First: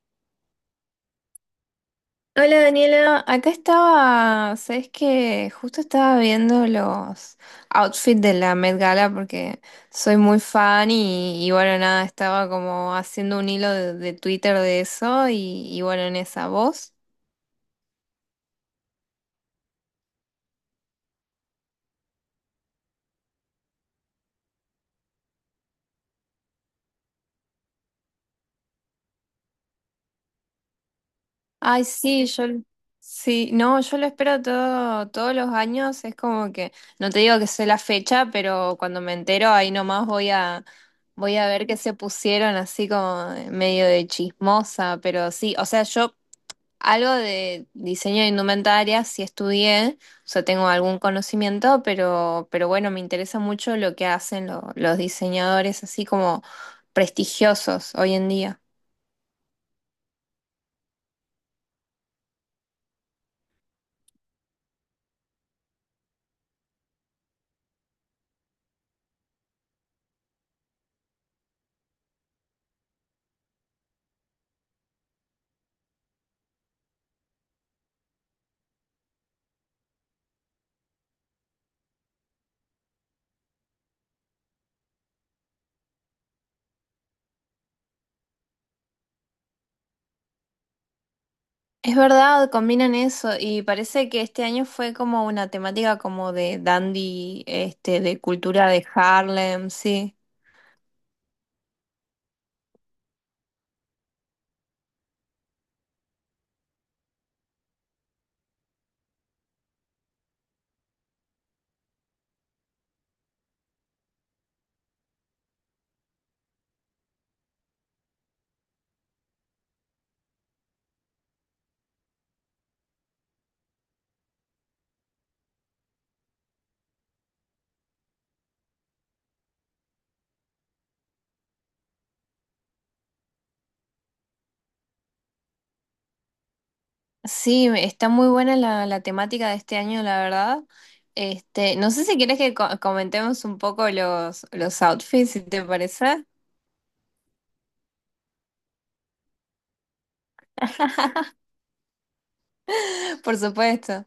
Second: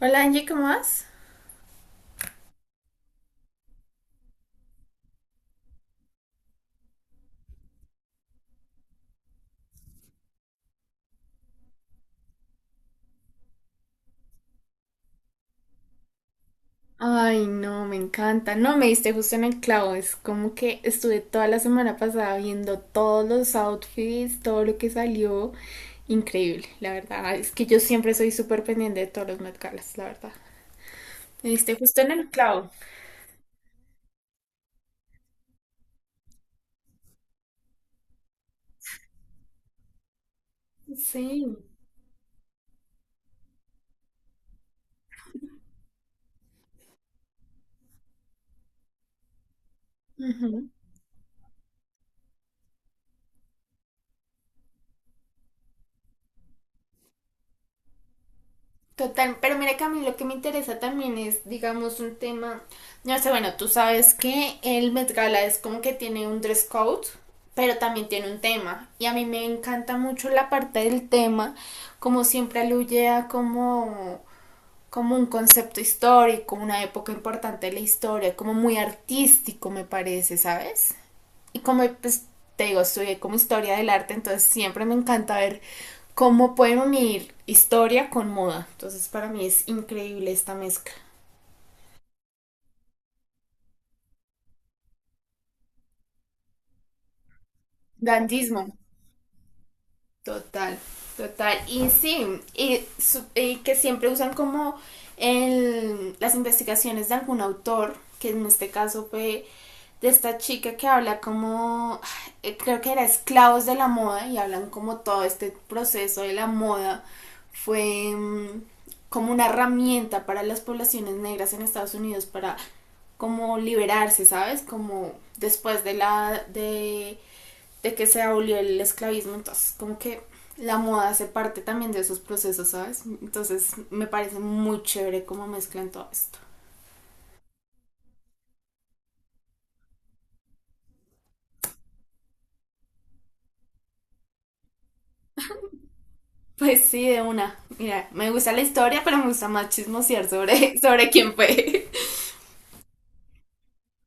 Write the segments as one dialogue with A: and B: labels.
A: Hola Angie, ¿cómo vas?
B: Hola Daniela, acá estaba, sabes que justo estaba viendo los outfits de la Met Gala porque soy muy fan y bueno, nada, estaba como haciendo un hilo de Twitter de eso y bueno, en esa voz.
A: Ay, no, me encanta. No, me diste justo en el clavo. Es como que estuve toda la semana pasada viendo todos los outfits, todo lo que salió. Increíble, la verdad. Es que yo siempre soy súper pendiente de todos los Met Galas, la verdad. Me diste
B: Ay,
A: justo en
B: sí,
A: el
B: yo,
A: clavo.
B: sí, no, yo lo espero todo, todos los años, es como que, no te digo que sé la fecha, pero cuando me entero ahí nomás voy a... Voy a
A: Sí.
B: ver qué se pusieron así como medio de chismosa, pero sí, o sea, yo algo de diseño de indumentaria sí estudié, o sea, tengo algún conocimiento, pero, bueno, me interesa mucho lo que hacen los diseñadores así como prestigiosos hoy en día.
A: Total, pero mira que a mí lo que me interesa también es, digamos, un tema, no sé, bueno, tú sabes que el Met Gala es como que tiene un dress code, pero también tiene un tema, y a mí me encanta mucho la parte del tema, como siempre aluye a como, como un concepto histórico, una época importante de la historia, como muy artístico me parece, ¿sabes? Y como pues te digo, estudié como historia del arte, entonces siempre me encanta ver cómo pueden unir historia con moda. Entonces para mí es increíble esta mezcla.
B: Es verdad, combinan eso y parece que este año fue como una temática como de dandy, este, de
A: Dandismo.
B: cultura de Harlem, sí.
A: Total, total. Y sí, y, y que siempre usan como las investigaciones de algún autor, que en este caso fue de esta chica que habla como, creo que era esclavos de la moda, y hablan como todo este proceso de la moda fue como una herramienta para las poblaciones negras en Estados Unidos para como liberarse, ¿sabes? Como después de la, de que se abolió el esclavismo, entonces como que la moda hace parte también de esos procesos, ¿sabes? Entonces me parece muy chévere cómo mezclan todo esto.
B: Sí, está muy buena la temática de este año, la verdad. Este, no sé si quieres que comentemos un poco los outfits, si te parece.
A: Pues sí, de una. Mira, me gusta la historia, pero me gusta más chismosear sobre, sobre quién fue.
B: Por supuesto.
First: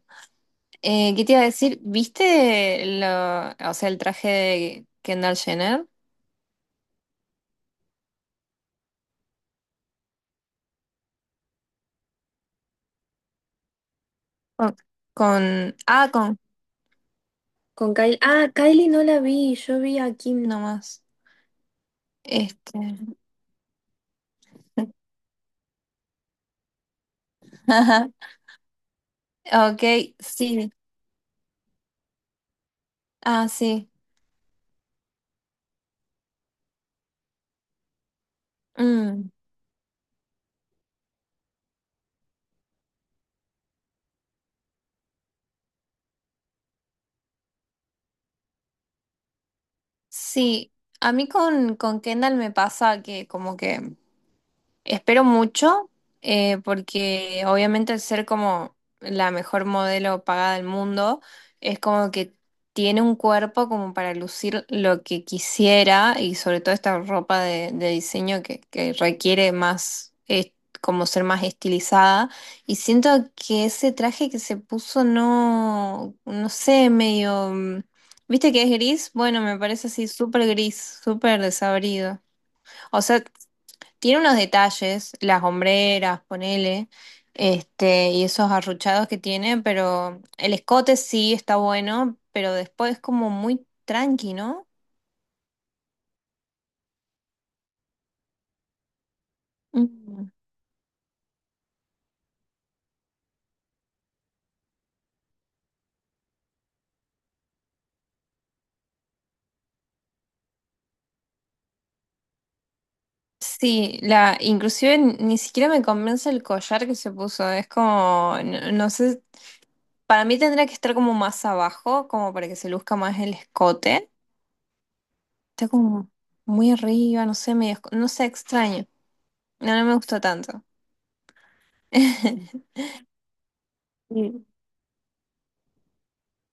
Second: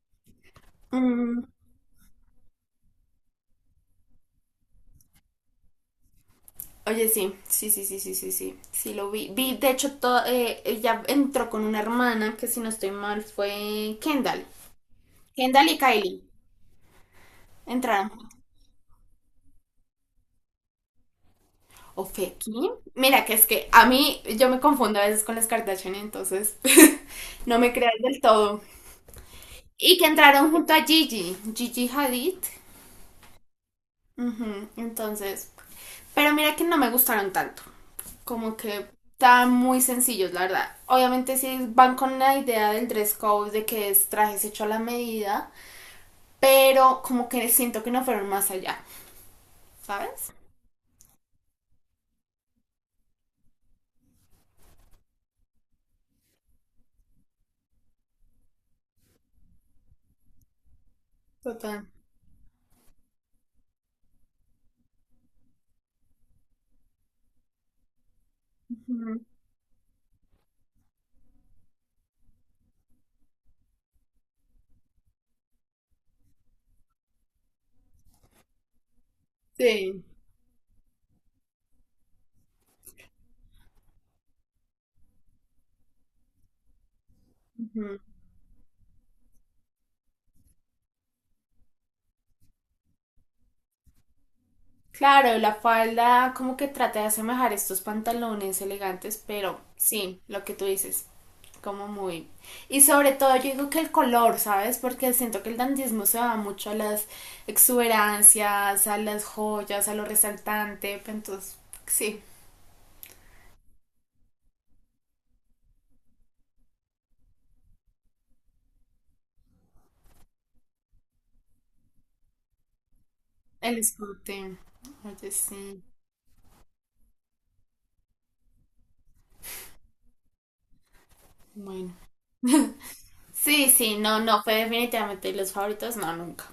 B: ¿Qué te iba
A: Mm.
B: a decir? ¿Viste lo, o sea, el traje de Kendall Jenner?
A: Oye, sí, sí, sí, sí, sí, sí, sí, sí lo vi. Vi, de hecho, todo, ella entró con una hermana que si no estoy mal fue Kendall.
B: Con,
A: Kendall
B: con-
A: y
B: ah,
A: Kylie
B: con, Con
A: entraron.
B: Kylie. Ah, Kylie no la vi, yo vi a Kim nomás.
A: ¿O fue Kim?
B: Este.
A: Mira, que es que a mí yo me confundo a veces con las Kardashian, entonces no me creas
B: Ajá.
A: del todo.
B: Ok,
A: Y que entraron
B: sí.
A: junto a Gigi, Gigi Hadid.
B: Ah, sí.
A: Ujú. Entonces, pero mira que no me gustaron tanto. Como que
B: Mm,
A: estaban muy sencillos, la verdad. Obviamente sí van con la idea del dress code, de que es trajes hecho a la medida, pero como que siento que no fueron más allá, ¿sabes?
B: sí. A mí con Kendall me pasa que como que espero mucho, porque obviamente al ser como la mejor modelo pagada del mundo, es
A: Total.
B: como que tiene un cuerpo como para lucir lo que quisiera y sobre todo esta ropa de diseño que
A: Ujú.
B: requiere más, como ser más estilizada. Y siento que ese traje que se puso no, no sé, medio... ¿viste que es gris? Bueno, me parece
A: Sí.
B: así súper gris, súper desabrido. O sea... Tiene unos detalles, las hombreras, ponele,
A: Ujú.
B: este, y esos arruchados que tiene, pero el escote sí está bueno, pero después es como muy tranqui, ¿no?
A: Claro, la falda como que trata de asemejar estos pantalones elegantes, pero sí,
B: Mm.
A: lo que tú dices, como muy... Y sobre todo yo digo que el color, ¿sabes? Porque siento que el dandismo se va mucho a las exuberancias, a las joyas, a lo resaltante, pero entonces, sí,
B: Sí, la, inclusive ni siquiera me convence el collar que se puso, es como, no, no sé, para mí tendría que estar como más abajo, como para que se luzca más el
A: el
B: escote.
A: escote. Oye,
B: Está
A: sí,
B: como muy arriba, no sé, medio, no sé, extraño. No, no me gustó tanto.
A: bueno. Sí, sí, no, no,
B: Mm.
A: fue definitivamente los favoritos, no, nunca.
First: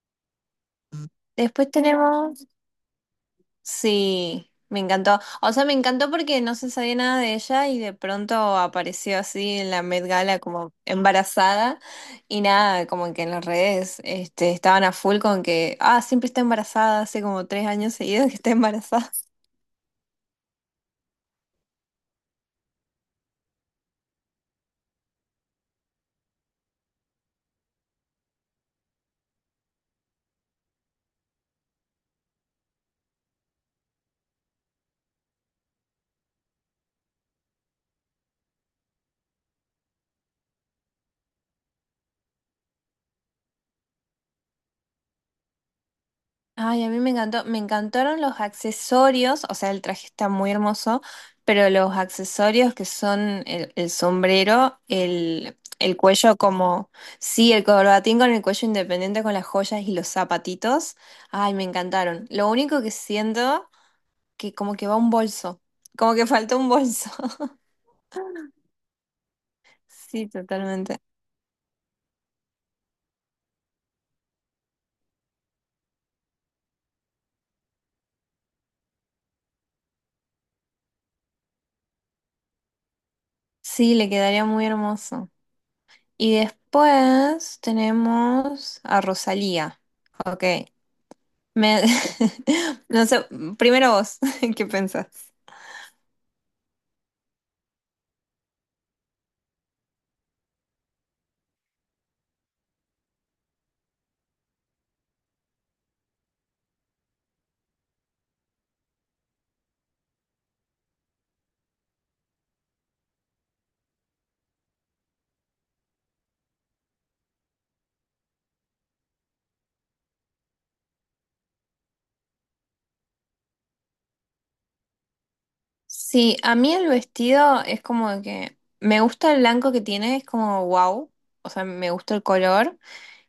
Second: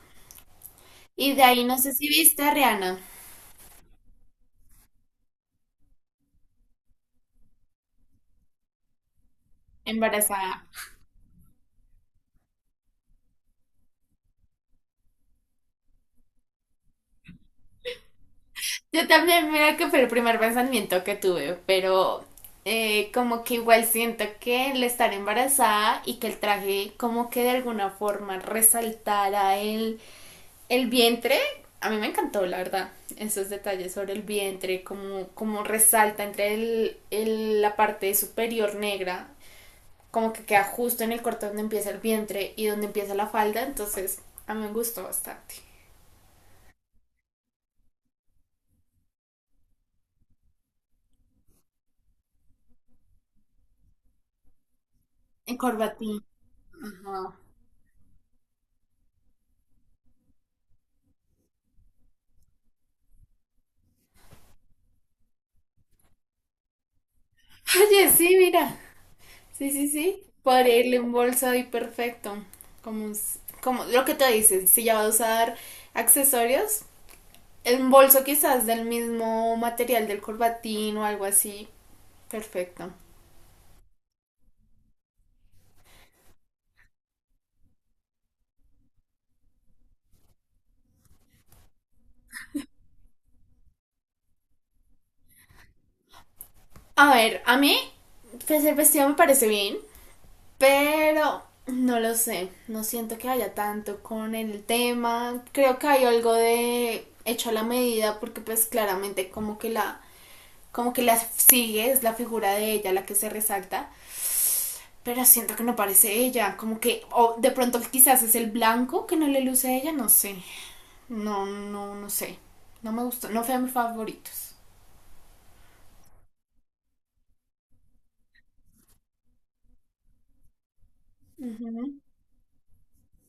A: Y de ahí
B: Después
A: no sé si viste
B: tenemos
A: a Rihanna
B: sí, me encantó. O sea, me encantó porque no se sabía nada de ella y de pronto apareció así en la Met Gala
A: embarazada.
B: como embarazada y nada, como que en las redes este, estaban a full con que, ah, siempre está embarazada, hace como 3 años seguidos que está
A: Yo
B: embarazada.
A: también, mira que fue el primer pensamiento que tuve, pero como que igual siento que el estar embarazada y que el traje como que de alguna forma resaltara el vientre, a mí me encantó, la verdad, esos detalles sobre el vientre, como, como resalta entre el, la parte superior negra, como que queda justo en el corte donde empieza el vientre y donde empieza la falda, entonces a mí me gustó bastante.
B: Ay, a mí me encantó, me encantaron los accesorios, o sea, el traje está muy hermoso, pero los accesorios que son el sombrero,
A: En
B: el
A: corbatín.
B: cuello como,
A: Ajá.
B: sí, el corbatín con el cuello independiente con las joyas y los zapatitos, ay, me encantaron. Lo único que siento que como que va un bolso, como que faltó un bolso.
A: Oye, sí, mira. Sí, sí, sí.
B: Sí,
A: Podría
B: totalmente.
A: irle un bolso y perfecto. Como, como lo que te dicen, si ya va a usar accesorios, un bolso quizás del mismo material del corbatín o algo así. Perfecto.
B: Sí, le quedaría muy hermoso. Y después tenemos a Rosalía. Ok. Me... no sé, primero vos, ¿qué pensás?
A: A ver, a mí pues, el vestido me parece bien, pero no lo sé. No siento que haya tanto con el tema. Creo que hay algo de hecho a la medida porque pues claramente como que la sigue, es la figura de ella la que se resalta. Pero siento que no parece ella, como que, o de pronto quizás es el blanco que no le luce a ella, no sé. No, no, no sé. No me gustó, no fue de mis favoritos.
B: Sí, a mí el vestido es como que me gusta el blanco que tiene, es como wow, o sea, me
A: Ujú.
B: gusta el color.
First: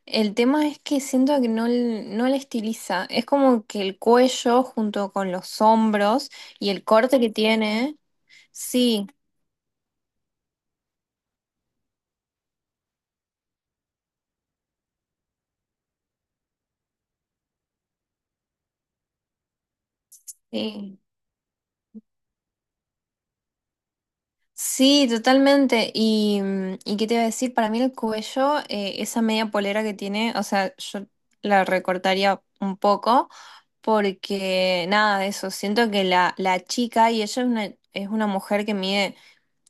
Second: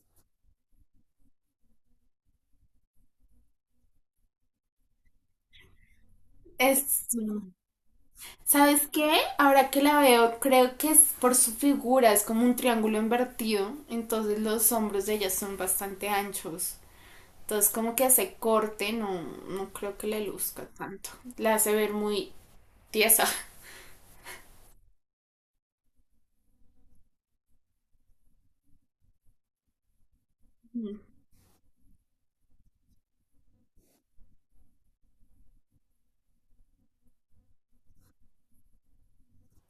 B: El tema es que siento que no, no le estiliza, es como que el cuello junto con los hombros y el
A: Es,
B: corte que tiene,
A: ¿sabes
B: sí,
A: qué? Ahora que la veo, creo que es por su figura, es como un triángulo invertido, entonces los hombros de ella son bastante anchos. Entonces como que hace corte, no, no creo que le luzca
B: sí.
A: tanto. La hace ver muy tiesa.
B: Sí, totalmente. Y, ¿y qué te iba a decir? Para mí el cuello, esa media polera que tiene, o sea, yo la recortaría un poco porque nada de eso. Siento que la chica, y ella es una mujer que mide,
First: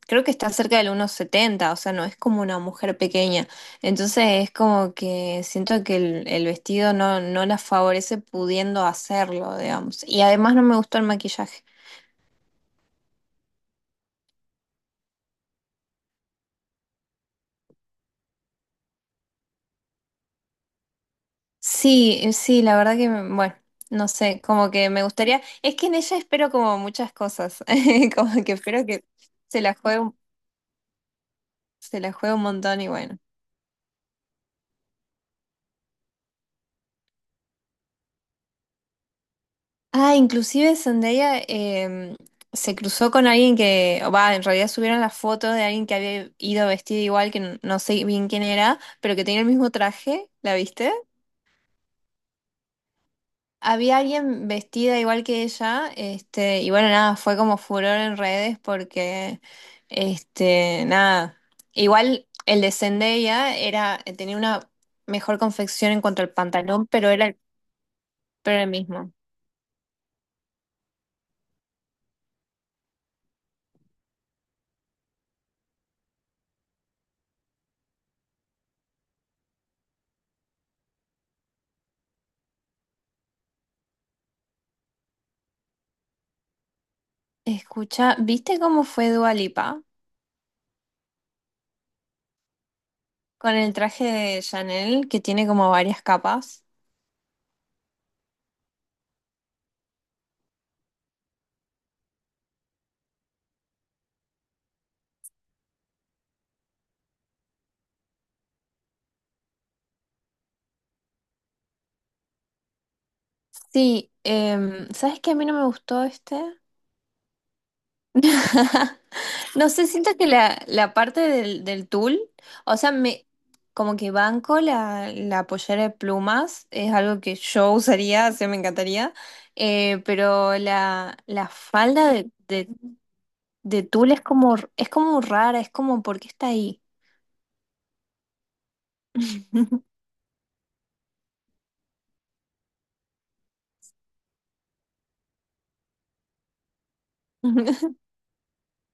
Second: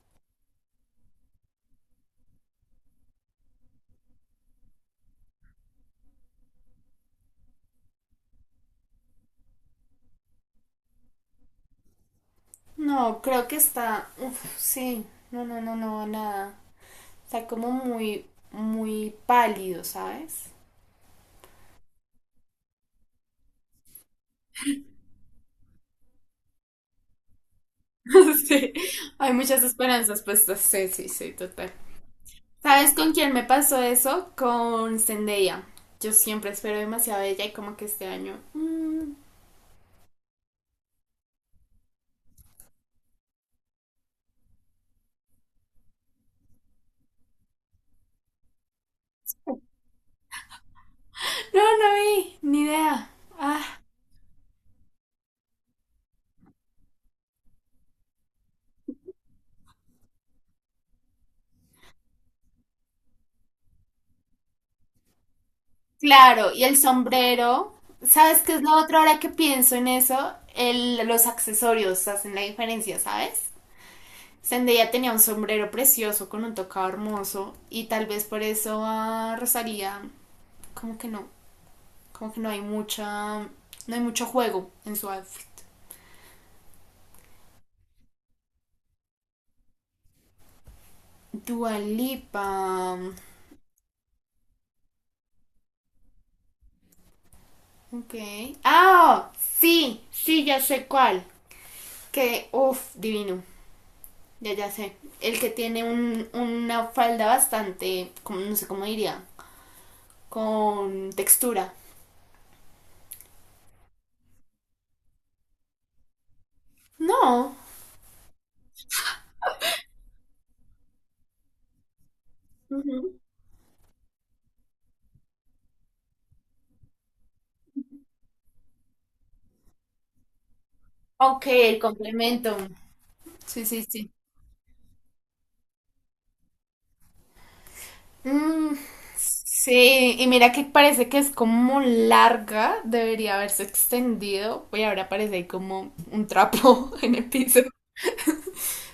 B: creo que está cerca del 1,70, o sea, no es como una mujer pequeña. Entonces es como que siento que el vestido no, no la favorece pudiendo hacerlo, digamos. Y además no me gustó el maquillaje.
A: No, creo que está, uf, sí, no, no, no, no, nada. Está como muy, muy pálido, ¿sabes?
B: Sí, sí, la verdad que, bueno, no sé, como que me gustaría, es que en ella espero como muchas cosas, como que
A: Sí,
B: espero que
A: hay
B: se
A: muchas
B: la juegue,
A: esperanzas puestas. Sí, sí, sí, total.
B: se la juegue un montón y
A: ¿Sabes con
B: bueno.
A: quién me pasó eso? Con Zendaya. Yo siempre espero demasiado de ella y como que este año...
B: Ah, inclusive Zendaya se cruzó con alguien que, o va, en realidad subieron la foto de alguien que había ido vestido igual, que no sé bien quién era, pero que tenía el mismo traje, ¿la viste?
A: no, no vi, ni idea. Ah,
B: Había alguien vestida igual que ella, este, y bueno, nada, fue como furor en redes porque, este, nada, igual el de Zendaya era, tenía una mejor confección en cuanto al
A: claro, y el
B: pantalón, pero era, el-
A: sombrero. ¿Sabes qué es
B: pero el
A: lo otro
B: mismo.
A: ahora que pienso en eso? El, los accesorios hacen la diferencia, ¿sabes? Zendaya tenía un sombrero precioso con un tocado hermoso y tal vez por eso a Rosalía como que no, como que no hay mucha, no hay mucho juego en su outfit.
B: Escucha, ¿viste cómo fue Dua Lipa
A: Dua Lipa,
B: con el traje de Chanel que tiene como varias capas?
A: ok. Ah, sí, sí, ya sé cuál. Que, uff, divino, ya ya sé. El que tiene un, una falda bastante, como, no sé cómo diría, con textura.
B: Sí, ¿sabes qué a mí no me gustó este?
A: No.
B: No sé, siento que la parte del, del tul, o sea,
A: Ujú.
B: me como que banco la, la pollera de plumas, es algo que yo usaría, o sea, me encantaría, pero la,
A: Ok,
B: la
A: el
B: falda
A: complemento. Sí,
B: de
A: sí, sí.
B: tul es como rara, es como, ¿por qué está ahí?
A: Mm, sí, y mira que parece que es como larga, debería haberse extendido, y ahora parece ahí como un trapo en el piso.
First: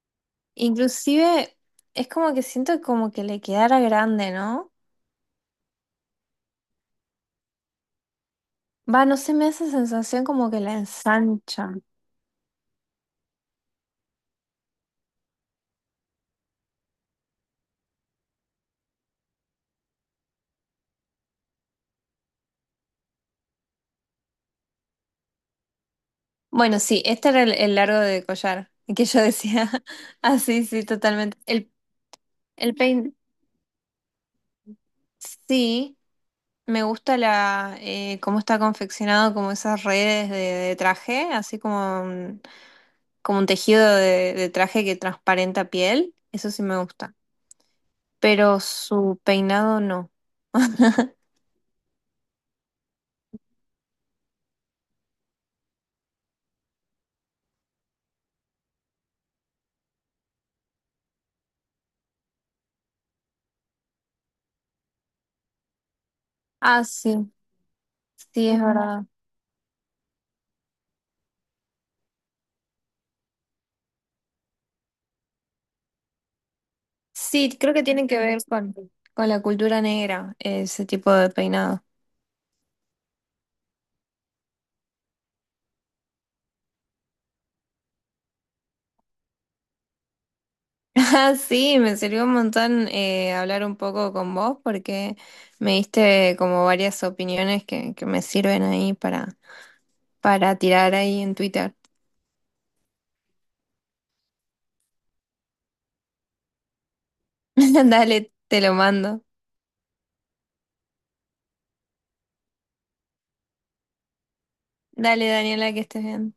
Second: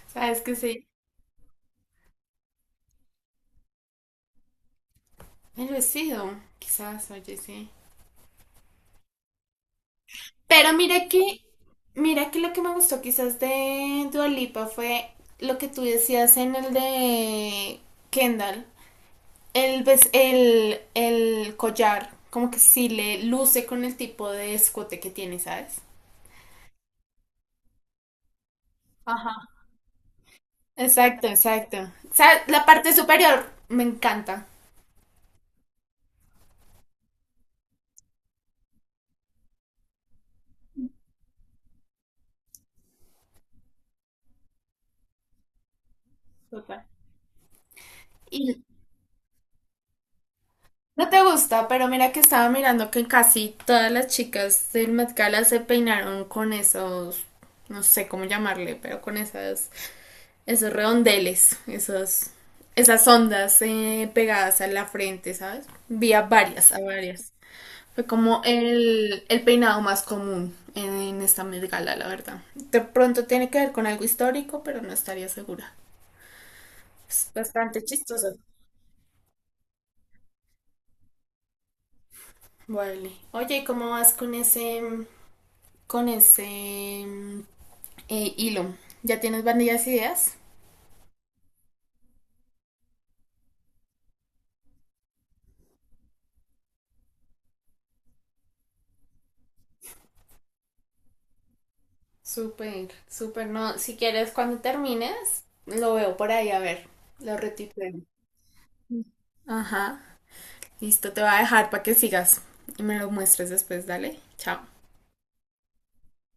A: ¿Sabes que sí?
B: Inclusive es como que siento como que le quedara grande, ¿no?
A: El vestido, quizás, oye, sí.
B: Va, no sé, me da esa sensación como que
A: Pero
B: la ensancha.
A: mira que lo que me gustó quizás de Dua Lipa fue lo que tú decías en el de Kendall. El, el collar, como que sí le luce con el tipo de escote que tiene, ¿sabes?
B: Bueno, sí, este era el largo de collar que yo decía. Ah, sí, sí,
A: Exacto,
B: totalmente. El,
A: exacto. O sea, la
B: el
A: parte
B: pein,
A: superior me encanta.
B: sí, me gusta la cómo está confeccionado, como esas redes de traje, así como un tejido de traje que transparenta piel. Eso sí me
A: Total.
B: gusta.
A: Y
B: Pero su peinado no.
A: no te gusta, pero mira que estaba mirando que casi todas las chicas del Met Gala se peinaron con esos, no sé cómo llamarle, pero con esas, esos redondeles, esos, esas ondas pegadas a la frente, ¿sabes? Vi a varias, a
B: Ah, sí,
A: varias. Fue como
B: sí, es verdad.
A: el peinado más común en, esta Met Gala, la verdad. De pronto tiene que ver con algo histórico, pero no estaría segura. Es
B: Sí, creo
A: bastante
B: que tiene que
A: chistoso.
B: ver con la cultura negra, ese tipo de peinado.
A: Vale. Oye, ¿y cómo vas con ese hilo? ¿Ya tienes varias ideas?
B: Ah, sí, me sirvió un montón hablar un poco con vos porque me diste como varias opiniones que me sirven ahí para tirar ahí en Twitter.
A: Súper, súper. No, si quieres, cuando termines, lo veo por ahí, a ver, lo retuiteo.
B: Dale, te lo mando.
A: Ajá. Listo, te voy a dejar para que sigas y me lo muestres después, dale. Chao.
B: Dale, Daniela, que estés bien.